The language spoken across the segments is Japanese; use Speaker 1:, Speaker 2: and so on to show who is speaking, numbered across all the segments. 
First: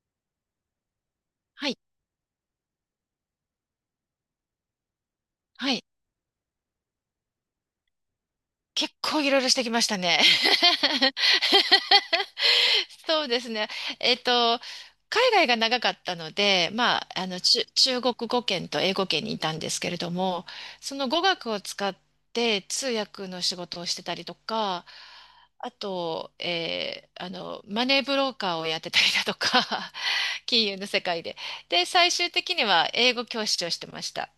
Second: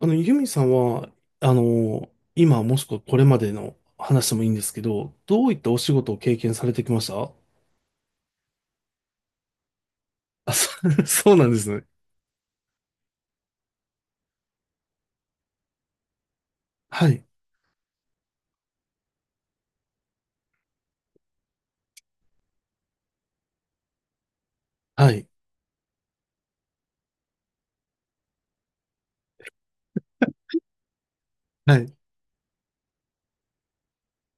Speaker 1: ユミさんは、
Speaker 2: はい。
Speaker 1: 今もしくはこれまでの話でもいいんですけど、どういった
Speaker 2: は
Speaker 1: お
Speaker 2: い。
Speaker 1: 仕事を経験されてきました？
Speaker 2: 結構いろいろしてきましたね。
Speaker 1: あ、そうなんですね。
Speaker 2: そうですね。えっと、海外が長かったので、ま
Speaker 1: は
Speaker 2: あ、
Speaker 1: い、
Speaker 2: 中国語圏と英語圏にいたんですけれども、その語学を使って通訳の仕事をしてたりとか、
Speaker 1: はい、
Speaker 2: あと、マネーブローカーをやってたりだとか、金融の世界で。
Speaker 1: は
Speaker 2: で、
Speaker 1: い。
Speaker 2: 最終的には英語教師をしてました。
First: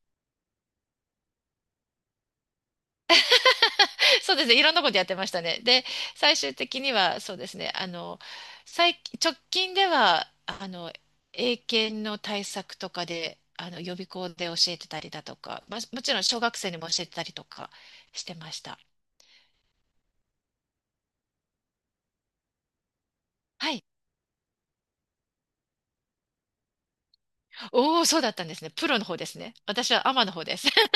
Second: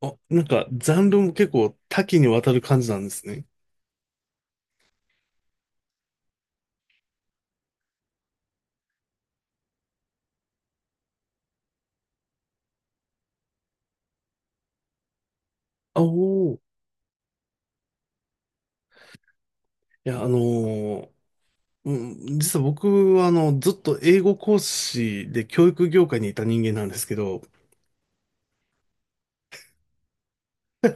Speaker 1: あ、なんか、ジャンルも結構多岐にわたる感じなんですね。
Speaker 2: そうですね。いろんなことやってましたね。で、最終的には、そうですね。直近では、英検の対策とかで、予備校で教えてたりだとか、まあ、も
Speaker 1: あ
Speaker 2: ちろん小
Speaker 1: おー。
Speaker 2: 学
Speaker 1: い
Speaker 2: 生にも教えてたりとかしてました。
Speaker 1: や、うん、実は僕は、ず
Speaker 2: は
Speaker 1: っ
Speaker 2: い。
Speaker 1: と英語講師で教育業界にいた人間なんですけど、
Speaker 2: おお、そうだったんですね。プロの方ですね。私はアマの方です。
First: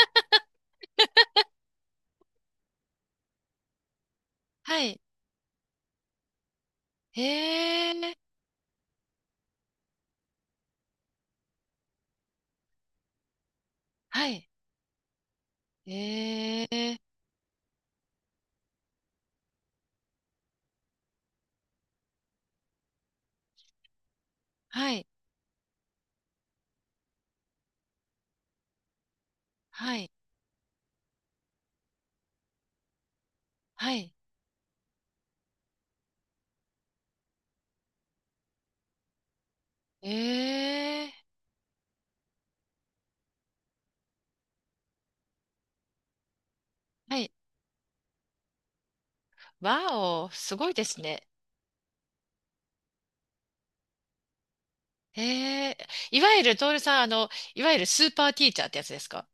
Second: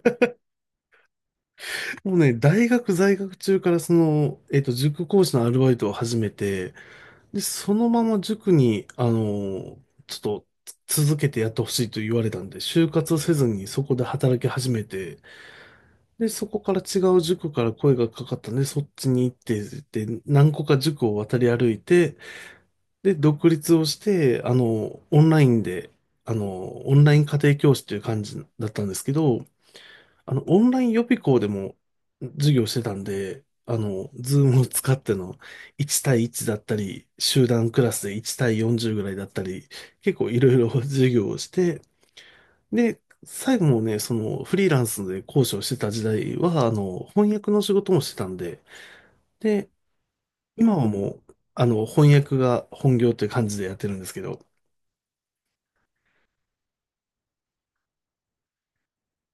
Speaker 1: もうね、大学在学中からその、
Speaker 2: はい。
Speaker 1: 塾講師のアルバイトを始めて、
Speaker 2: へ
Speaker 1: で、そのま
Speaker 2: え。
Speaker 1: ま塾に、あのーちょっと続けてやってほしいと言われたんで、就活せずにそこで
Speaker 2: は
Speaker 1: 働き
Speaker 2: い。
Speaker 1: 始めて、で、そこ
Speaker 2: へ
Speaker 1: から違
Speaker 2: え。
Speaker 1: う塾から声がかかったんで、そっちに行って、で、何個か塾を渡り歩いて、で、独立をして、
Speaker 2: はい。
Speaker 1: オンラインで、オンライン家庭教師という感じだったんですけど、
Speaker 2: はい。
Speaker 1: オンライン予備校でも授業してたんで、
Speaker 2: はい。
Speaker 1: ズームを使っての1対1だったり、集団クラスで1対40ぐらいだったり、結構いろいろ
Speaker 2: え
Speaker 1: 授
Speaker 2: え。
Speaker 1: 業をして、で、最後もね、そのフリーランスで講師をしてた時代は、
Speaker 2: はい。
Speaker 1: 翻訳の仕事もしてたんで、で、
Speaker 2: わお、すごい
Speaker 1: 今
Speaker 2: で
Speaker 1: は
Speaker 2: す
Speaker 1: も
Speaker 2: ね。
Speaker 1: う、翻訳が本業という感じでやってるんですけど、
Speaker 2: ええ、いわゆる、トールさん、あの、いわゆるスーパーティーチャーってやつですか？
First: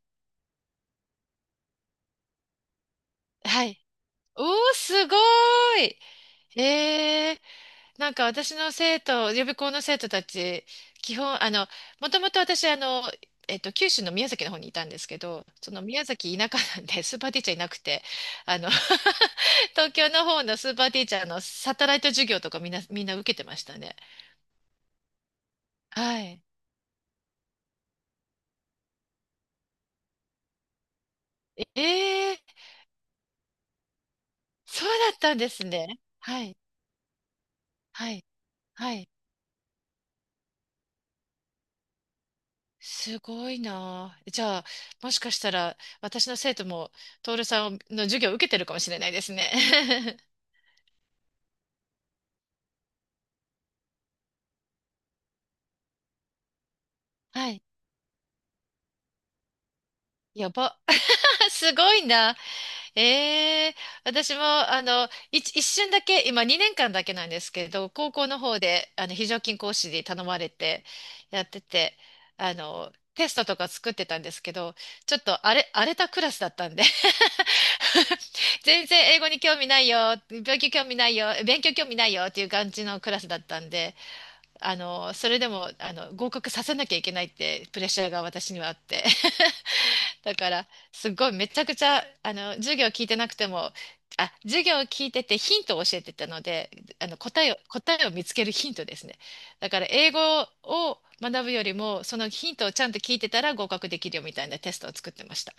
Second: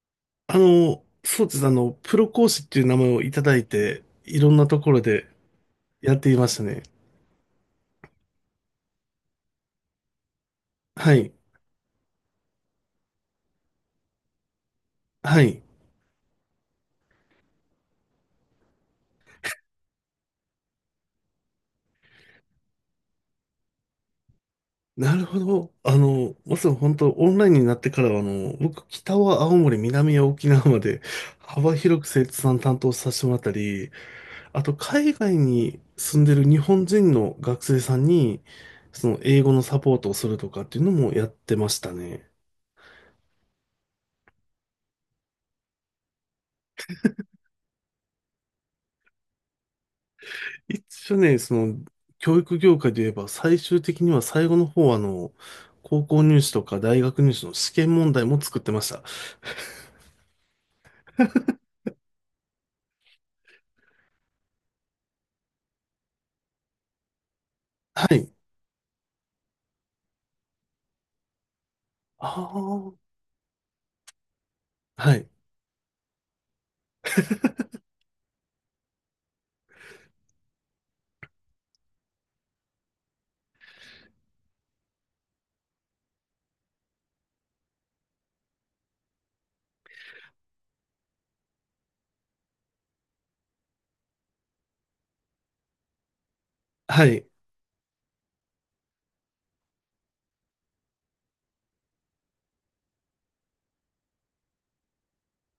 Speaker 1: そうですね、プロ講師っていう名前をいただ
Speaker 2: は
Speaker 1: い
Speaker 2: い。
Speaker 1: て、い
Speaker 2: お
Speaker 1: ろ
Speaker 2: ー、
Speaker 1: んなところ
Speaker 2: すごー
Speaker 1: で
Speaker 2: い。
Speaker 1: やっていましたね。
Speaker 2: ええ、なんか私の生徒、予備校の生徒たち、
Speaker 1: は
Speaker 2: 基
Speaker 1: い。
Speaker 2: 本、もともと私、九州の宮崎の方にいたんですけ
Speaker 1: は
Speaker 2: ど、
Speaker 1: い。
Speaker 2: その宮崎田舎なんで、スーパーティーチャーいなくて、あの 東京の方のスーパーティーチャーのサテライト授業とかみんな受けてましたね。
Speaker 1: なるほど。
Speaker 2: はい。
Speaker 1: まさに本当、オンラインになってからは、僕、北は青森、南は沖縄まで、幅
Speaker 2: え
Speaker 1: 広く生徒
Speaker 2: え、
Speaker 1: さん担当させてもらったり、あと、
Speaker 2: そう
Speaker 1: 海
Speaker 2: だった
Speaker 1: 外
Speaker 2: んです
Speaker 1: に
Speaker 2: ね。
Speaker 1: 住んで
Speaker 2: は
Speaker 1: る
Speaker 2: い、
Speaker 1: 日本人の学生さん
Speaker 2: はい、
Speaker 1: に、
Speaker 2: は
Speaker 1: そ
Speaker 2: い。
Speaker 1: の、英語のサポートをするとかっていうのもやってましたね。
Speaker 2: すごいなあ。じゃあ、もしかしたら、私の生徒も、徹さんの授業を受けてるかもしれないですね。
Speaker 1: 一応ね、その、教育業界で言えば、最終的には最後の方は、高校入試とか大学 入試
Speaker 2: は
Speaker 1: の
Speaker 2: い。
Speaker 1: 試験問題も作ってました。
Speaker 2: やば。すごいな。ええ、私も、一瞬だけ、今2年間だけなんですけど、高
Speaker 1: は
Speaker 2: 校
Speaker 1: い。
Speaker 2: の方で、非常勤講師に頼まれて、やってて、
Speaker 1: ああ、
Speaker 2: テストとか作ってたんですけど、
Speaker 1: は
Speaker 2: ちょっ
Speaker 1: い。
Speaker 2: と荒れたクラスだったんで 全然英語に興味ないよ、勉強興味ないよ、勉強興味ないよっていう感じのクラスだったんで、それでも、合格させなきゃいけないってプレッシャーが私にはあって。だから、すごいめちゃくちゃ、授業聞いてなくても、授業を聞いててヒントを教えてたので、
Speaker 1: はい。
Speaker 2: 答えを見つけるヒントですね。だから、英語を学ぶよりも、そのヒントをちゃんと聞いてたら合格できるよみたいなテストを作ってました。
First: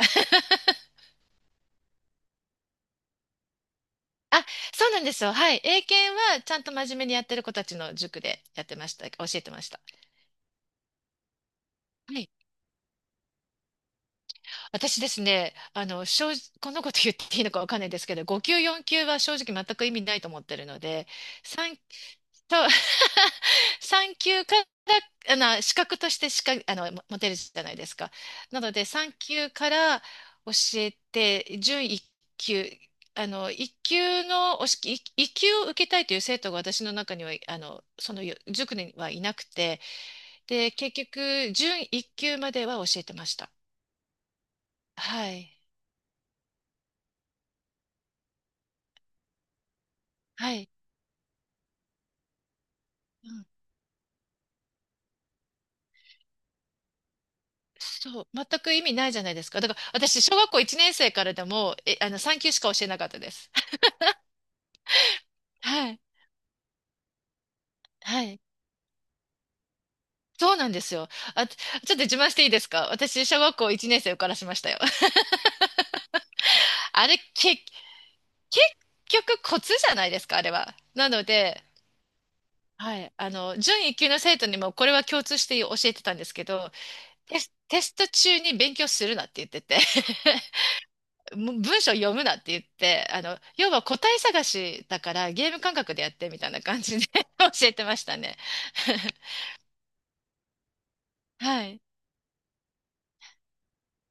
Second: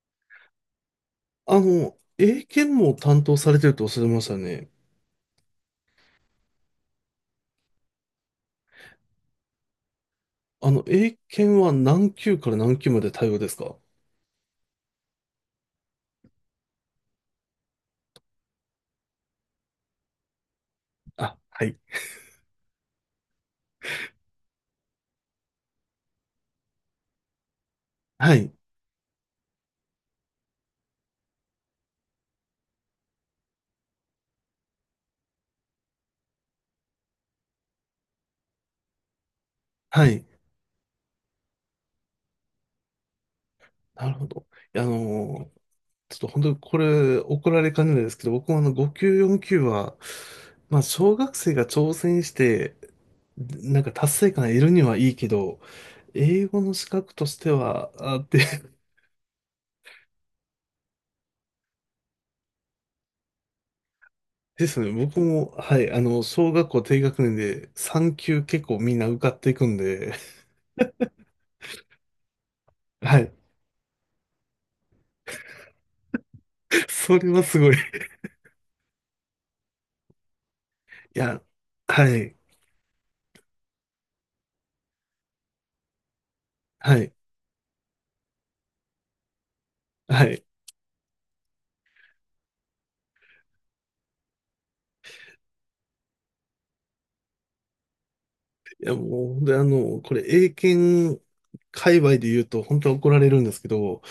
Speaker 1: 英検も担当されてるとおっしゃいました
Speaker 2: あ、
Speaker 1: ね。
Speaker 2: そうなんですよ。はい。英検はちゃんと真面目にやってる子たちの塾でやってました。教えてました。
Speaker 1: 英検は何
Speaker 2: はい。
Speaker 1: 級から何級まで対応ですか？
Speaker 2: 私ですね、正直、こんなこと言っていいのかわかんないですけど、5級、4級は正直全く意味ないと思ってるので、
Speaker 1: あ、は
Speaker 2: さん
Speaker 1: い。
Speaker 2: と、産休から、資格としてしか、も持てるじゃないですか。
Speaker 1: はい。
Speaker 2: なので、産休から教えて、準一級、あの、一級の、一級を受けたいという生徒が私の中には、その塾にはいなくて、
Speaker 1: はい。
Speaker 2: で、結局、準一級までは教えてました。
Speaker 1: なるほど。いやあ
Speaker 2: は
Speaker 1: の
Speaker 2: い。
Speaker 1: ーちょっと本当にこれ怒られかねないですけど、僕もあの5級、4級は、
Speaker 2: はい。
Speaker 1: まあ小学生が挑戦して、
Speaker 2: うん。
Speaker 1: なんか達成感得るにはいいけど、英語の資格としては、あ、
Speaker 2: そう、
Speaker 1: で、
Speaker 2: 全 く意味ないじゃないですか。だから、私、小学校1年生からでも、え、あの、産級しか教えなかったです。
Speaker 1: ですね、僕も、は
Speaker 2: は
Speaker 1: い、
Speaker 2: い。
Speaker 1: 小学校低学年で
Speaker 2: はい。
Speaker 1: 3級結構みんな受かっていくんで、
Speaker 2: そうなんですよ。あ、ちょっと自慢していいですか？
Speaker 1: は
Speaker 2: 私、
Speaker 1: い。
Speaker 2: 小学校1年生受からしましたよ。あれ、
Speaker 1: それは
Speaker 2: け、
Speaker 1: す
Speaker 2: 結
Speaker 1: ごい。い
Speaker 2: 局コツじゃないですか、あれは。なの
Speaker 1: や、
Speaker 2: で、
Speaker 1: はい、
Speaker 2: はい、準一級の生徒にもこれは共通して教えてたんですけど、
Speaker 1: はい、
Speaker 2: テスト中に勉強するなって言ってて、
Speaker 1: はい。
Speaker 2: もう文章読むなって言って、要は答え探しだからゲーム感覚でやってみたいな感じで 教えてましたね。
Speaker 1: いや、もう、本当にこれ、英検
Speaker 2: はい。
Speaker 1: 界隈で言うと、本当は怒られるんですけど、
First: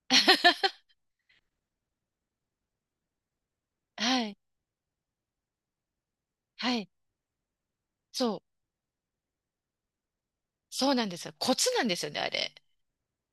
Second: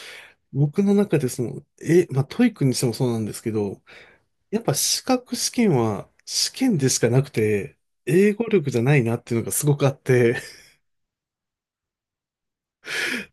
Speaker 1: 僕 の中でその、え、まあ、トイックにしてもそうなんですけど、
Speaker 2: はい。
Speaker 1: やっぱ資格試験は試
Speaker 2: は
Speaker 1: 験
Speaker 2: い。
Speaker 1: でしかなくて、英
Speaker 2: そう。
Speaker 1: 語力じゃないなっていうのがすごくあって、
Speaker 2: そうなんですよ。コツなんですよね、あれ。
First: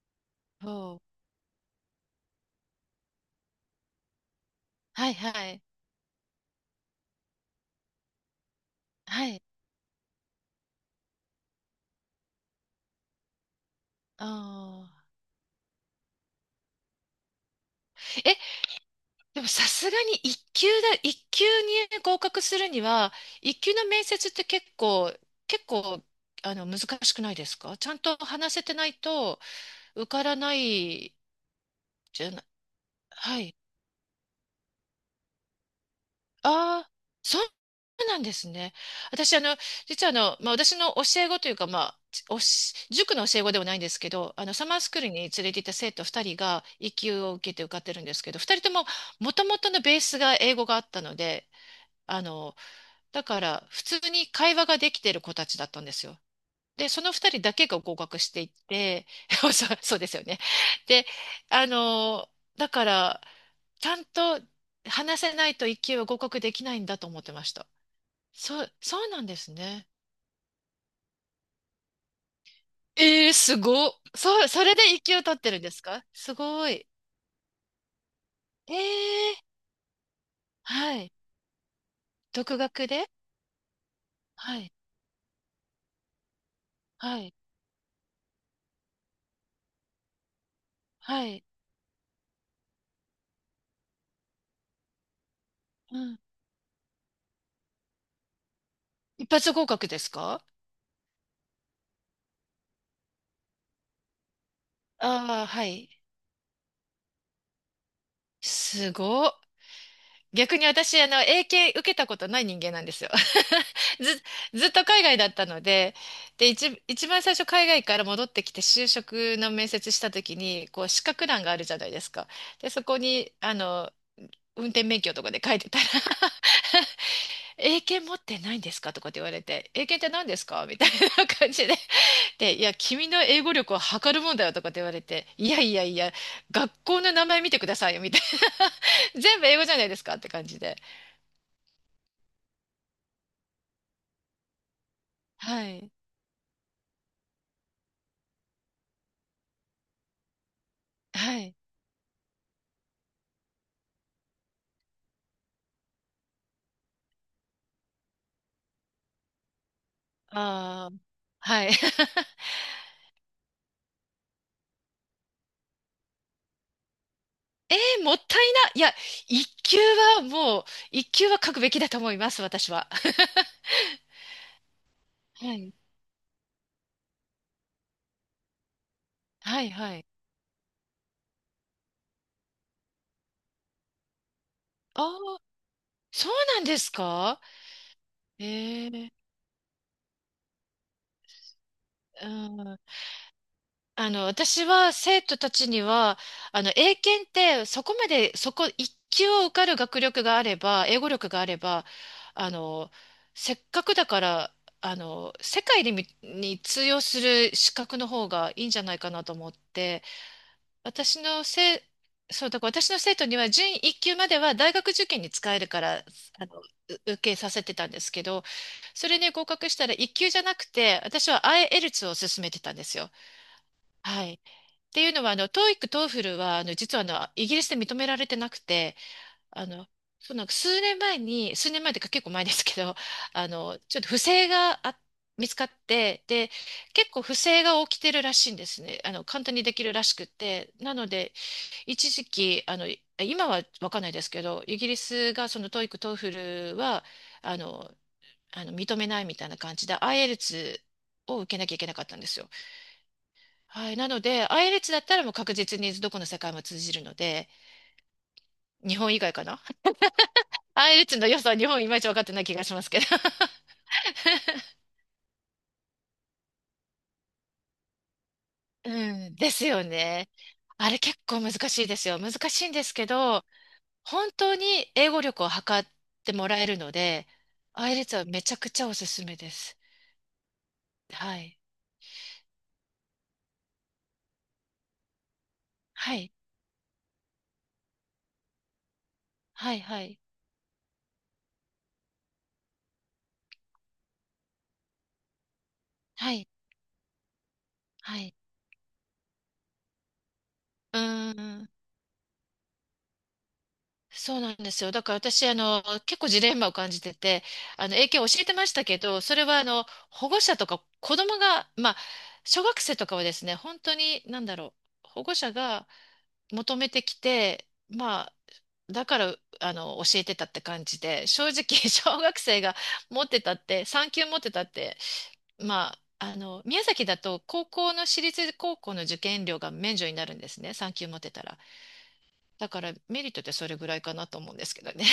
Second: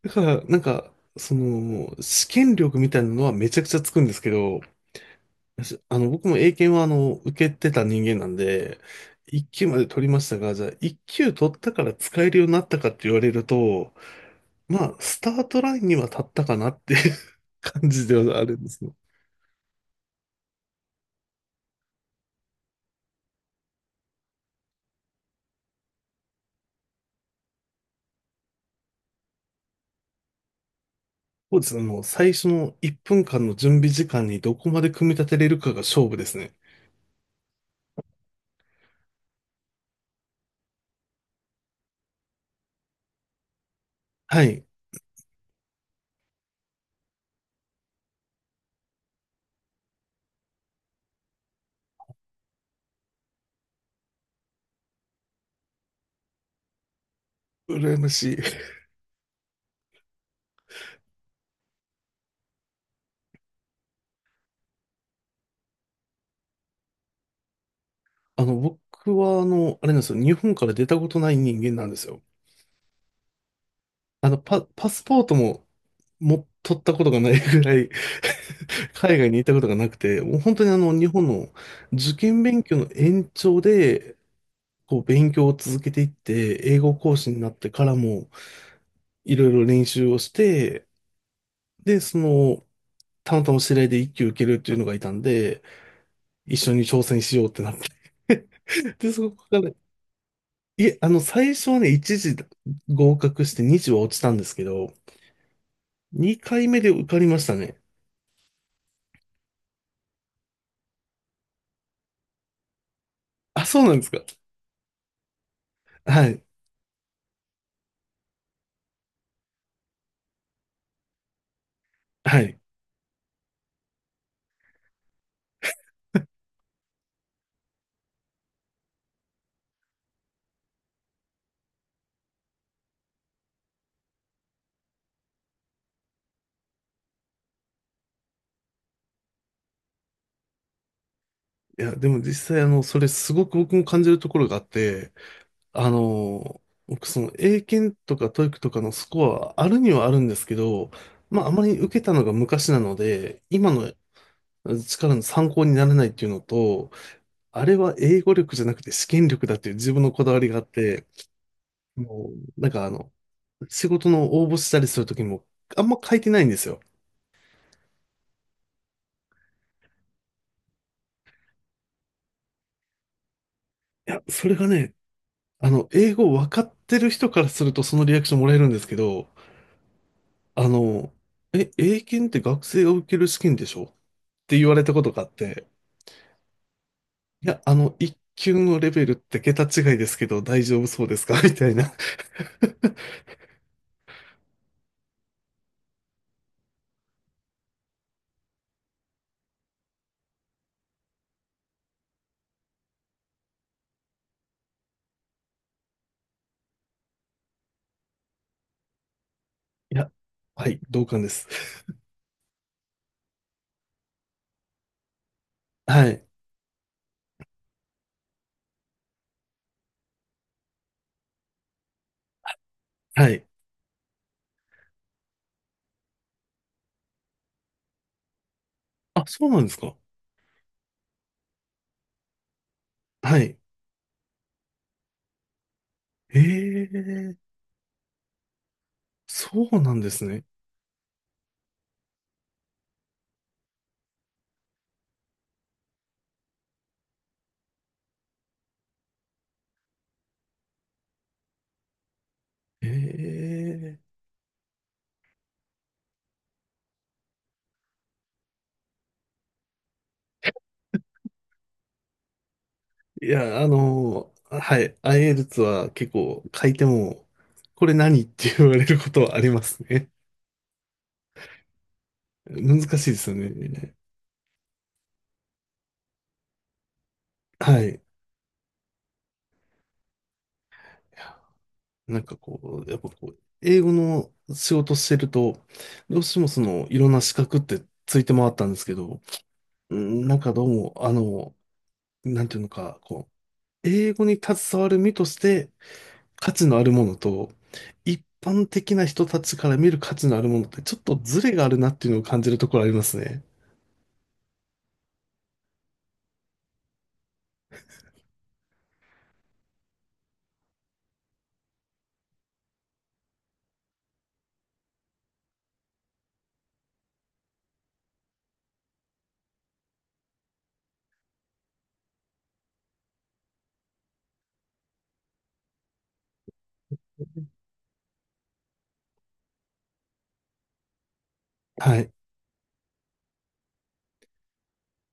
Speaker 1: だから、なんか、
Speaker 2: そう。
Speaker 1: その、試験力みたいなのはめちゃくちゃつくんですけど、
Speaker 2: はい、はい。
Speaker 1: あの、僕も英検は受けてた人間なんで、
Speaker 2: はい。
Speaker 1: 1級まで取りましたが、じゃあ1級取ったから使えるようになったかって言われると、
Speaker 2: あ
Speaker 1: まあ、
Speaker 2: あ。
Speaker 1: スタートラインには立ったかなっていう 感じで
Speaker 2: え、
Speaker 1: はあるんですね。
Speaker 2: でもさすがに一級に合格するには、一級の面接って結構、難しくないですか？ちゃんと話せてないと受からない
Speaker 1: そうですね。もう
Speaker 2: じゃ
Speaker 1: 最
Speaker 2: ない。
Speaker 1: 初の1分
Speaker 2: は
Speaker 1: 間の
Speaker 2: い。
Speaker 1: 準備時間にどこまで組み立てれるかが勝負ですね。
Speaker 2: ああ、そうなんですね。私、あの、実はあの、まあ、私の教え子というか、まあ、塾の教え子ではないんですけど、
Speaker 1: はい。
Speaker 2: サマースクールに連れて行った生徒2人が、一級を受けて受かってるんですけど、2人とも、もともとのベースが英語があったので、あの、だから、普通に会話ができてる子たちだったんですよ。で、その二人だけが合
Speaker 1: 羨ま
Speaker 2: 格し
Speaker 1: しい。
Speaker 2: ていっ て、そう、そうですよね。で、あの、だから、ちゃんと話せないと一級は合格できないんだと思ってました。そう、そう
Speaker 1: 僕
Speaker 2: なんで
Speaker 1: は
Speaker 2: す
Speaker 1: あ
Speaker 2: ね。
Speaker 1: れなんですよ。日本から出たことない人間なんですよ。
Speaker 2: えー、すごっ。
Speaker 1: あの、
Speaker 2: そう、それ
Speaker 1: パ
Speaker 2: で一
Speaker 1: スポ
Speaker 2: 級
Speaker 1: ート
Speaker 2: 取ってるん
Speaker 1: も、
Speaker 2: ですか？す
Speaker 1: も、
Speaker 2: ご
Speaker 1: 取っ
Speaker 2: い。
Speaker 1: たことがないぐらい
Speaker 2: えー、
Speaker 1: 海外に行ったことがなくて、もう本当に
Speaker 2: は
Speaker 1: 日
Speaker 2: い。
Speaker 1: 本の受験
Speaker 2: 独
Speaker 1: 勉強の
Speaker 2: 学で、
Speaker 1: 延長で、
Speaker 2: はい、
Speaker 1: こう、勉強を続けていって、英語講
Speaker 2: は
Speaker 1: 師
Speaker 2: い、
Speaker 1: になってからも、いろいろ練習をして、
Speaker 2: はい。
Speaker 1: で、その、たまたま知り合いで一級受けるっていうのがいたんで、
Speaker 2: うん。
Speaker 1: 一緒に挑戦しようってなって で、そ
Speaker 2: 一
Speaker 1: こ
Speaker 2: 発
Speaker 1: か
Speaker 2: 合
Speaker 1: ら、
Speaker 2: 格ですか？
Speaker 1: いえ、最初はね、1次合格して2次は落ちたんですけど、
Speaker 2: ああー、はい。
Speaker 1: 2回目で受かりましたね。
Speaker 2: すごっ。逆に私、英検受けたことない人間なんですよ。
Speaker 1: あ、そうなん です
Speaker 2: ず、
Speaker 1: か。
Speaker 2: ずっと海外だったので、
Speaker 1: はい。
Speaker 2: で、一番最初海外から戻ってきて就職の面接した時に、こう、資格欄があるじゃないですか。
Speaker 1: はい。
Speaker 2: で、そこに、運転免許とかで書いてたら 英検持ってないんですかとかって言われて、英検って何ですかみたいな感じで。で、いや、君の英語力を測るもんだよとかって言われて、いやいやいや、学校の名前見てくださいよ、みたいな。全部英語じゃないですかって感じで。
Speaker 1: いや、でも実際、それすごく僕も感じるところがあって、
Speaker 2: は
Speaker 1: あ
Speaker 2: い。
Speaker 1: の、僕、その、英検とかトー e i とかのスコアはあるにはあるんですけど、
Speaker 2: は
Speaker 1: まあ、あ
Speaker 2: い。
Speaker 1: まり受けたのが昔なので、今の力の参考にならないっていうのと、あれは英語力じゃなくて試験力だっていう自分のこだわりがあっ
Speaker 2: ああ。
Speaker 1: て、
Speaker 2: はい。
Speaker 1: もう、なんかあの、仕事の応募したりするときも、あんま書いてないんですよ。
Speaker 2: えー、もったいな。いや、一級はもう、一級は書くべきだと思います、私は。
Speaker 1: いや、それがね、
Speaker 2: はい。
Speaker 1: 英語分かってる人からするとそのリアクションもらえるんですけど、
Speaker 2: はい、はい。
Speaker 1: あの、え、英検って学生が受ける試験でしょって言われたこ
Speaker 2: あ
Speaker 1: とがあっ
Speaker 2: あ、
Speaker 1: て、
Speaker 2: そうなんですか？
Speaker 1: いや、一級の
Speaker 2: え
Speaker 1: レベ
Speaker 2: え、
Speaker 1: ルって桁違いですけど大丈夫そうですか？ みたいな。
Speaker 2: うん、私は生徒たちには、英検ってそこ一級を受かる学力があれば、英語力があれば、あの、せっかくだから、世界にに通用する資格の方がいいんじゃないかなと思っ
Speaker 1: い
Speaker 2: て、
Speaker 1: や、はい、同
Speaker 2: 私
Speaker 1: 感で
Speaker 2: の
Speaker 1: す。
Speaker 2: せ、そう、だから私の生徒には準一級までは大学受験に使えるから、
Speaker 1: はい、
Speaker 2: あの、う受けさせてたんですけど、それに合格したら一級じゃなくて、私は IELTS を勧めてたんですよ。
Speaker 1: はい。
Speaker 2: はい。っていうのは、TOEIC、TOEFL は、実は、イギリスで認められてなくて、
Speaker 1: あ、そうなん
Speaker 2: あ
Speaker 1: です
Speaker 2: の、
Speaker 1: か。
Speaker 2: その数年前に、数年前というか結構前ですけど、
Speaker 1: はい。
Speaker 2: ちょっと不正があ見つかって、で、
Speaker 1: え
Speaker 2: 結構不
Speaker 1: え、
Speaker 2: 正が起きてるらしいんですね。簡
Speaker 1: そ
Speaker 2: 単にで
Speaker 1: う
Speaker 2: きる
Speaker 1: なん
Speaker 2: ら
Speaker 1: で
Speaker 2: し
Speaker 1: す
Speaker 2: く
Speaker 1: ね。
Speaker 2: て。なので、一時期、今はわかんないですけど、イギリスがその TOEIC、TOEFL は、あの、認めないみたいな感じで、IELTS を受けなきゃいけなかったんですよ。
Speaker 1: え
Speaker 2: はい。なので、i イ l t だったらもう確実にどこの世界も通じるので、日本以外かな。 i イ l t の良さは日本いまいち分かってない気がしますけど。
Speaker 1: え。い や、はい、IELTS は結構書いても、これ何って言われるこ
Speaker 2: う
Speaker 1: とは
Speaker 2: ん。
Speaker 1: あり
Speaker 2: で
Speaker 1: ま
Speaker 2: す
Speaker 1: す
Speaker 2: よ
Speaker 1: ね。
Speaker 2: ね。あれ結構難しいですよ。難しいん
Speaker 1: 難
Speaker 2: ですけ
Speaker 1: しいですよ
Speaker 2: ど、
Speaker 1: ね。
Speaker 2: 本当に英語力を測ってもらえるので、
Speaker 1: は
Speaker 2: i イ
Speaker 1: い。
Speaker 2: l t はめちゃくちゃおすすめです。はい。
Speaker 1: なんかこう、やっぱこう、英語の仕事してると、
Speaker 2: は
Speaker 1: どう
Speaker 2: い。
Speaker 1: してもその、いろんな資格ってついて回ったんですけど、
Speaker 2: はい。
Speaker 1: う
Speaker 2: はい。
Speaker 1: んなんかどうも、なんていうのか、こう、英語に携わる身として
Speaker 2: はい。
Speaker 1: 価値のあるものと、
Speaker 2: は
Speaker 1: 一
Speaker 2: い。
Speaker 1: 般的な人たちから見る価値のあるものって、ち
Speaker 2: う
Speaker 1: ょっとズレ
Speaker 2: ー
Speaker 1: があ
Speaker 2: ん。
Speaker 1: るなっていうのを感じるところありますね。
Speaker 2: そうなんですよ。だから私、結構ジレンマを感じてて、英検教えてましたけど、それは、保護者とか子供が、まあ、小学生とかはですね、本当に、なんだろう、保護者が求めてきて、まあ、だから、教えてたって感じで、正直、小学生が持ってたって、3級持ってたって、まあ、宮崎だと、高校の私立高校の受験料が免除になるんですね、3級持ってたら。
Speaker 1: はい。
Speaker 2: だから、メリットってそれぐらいかなと思うんですけどね。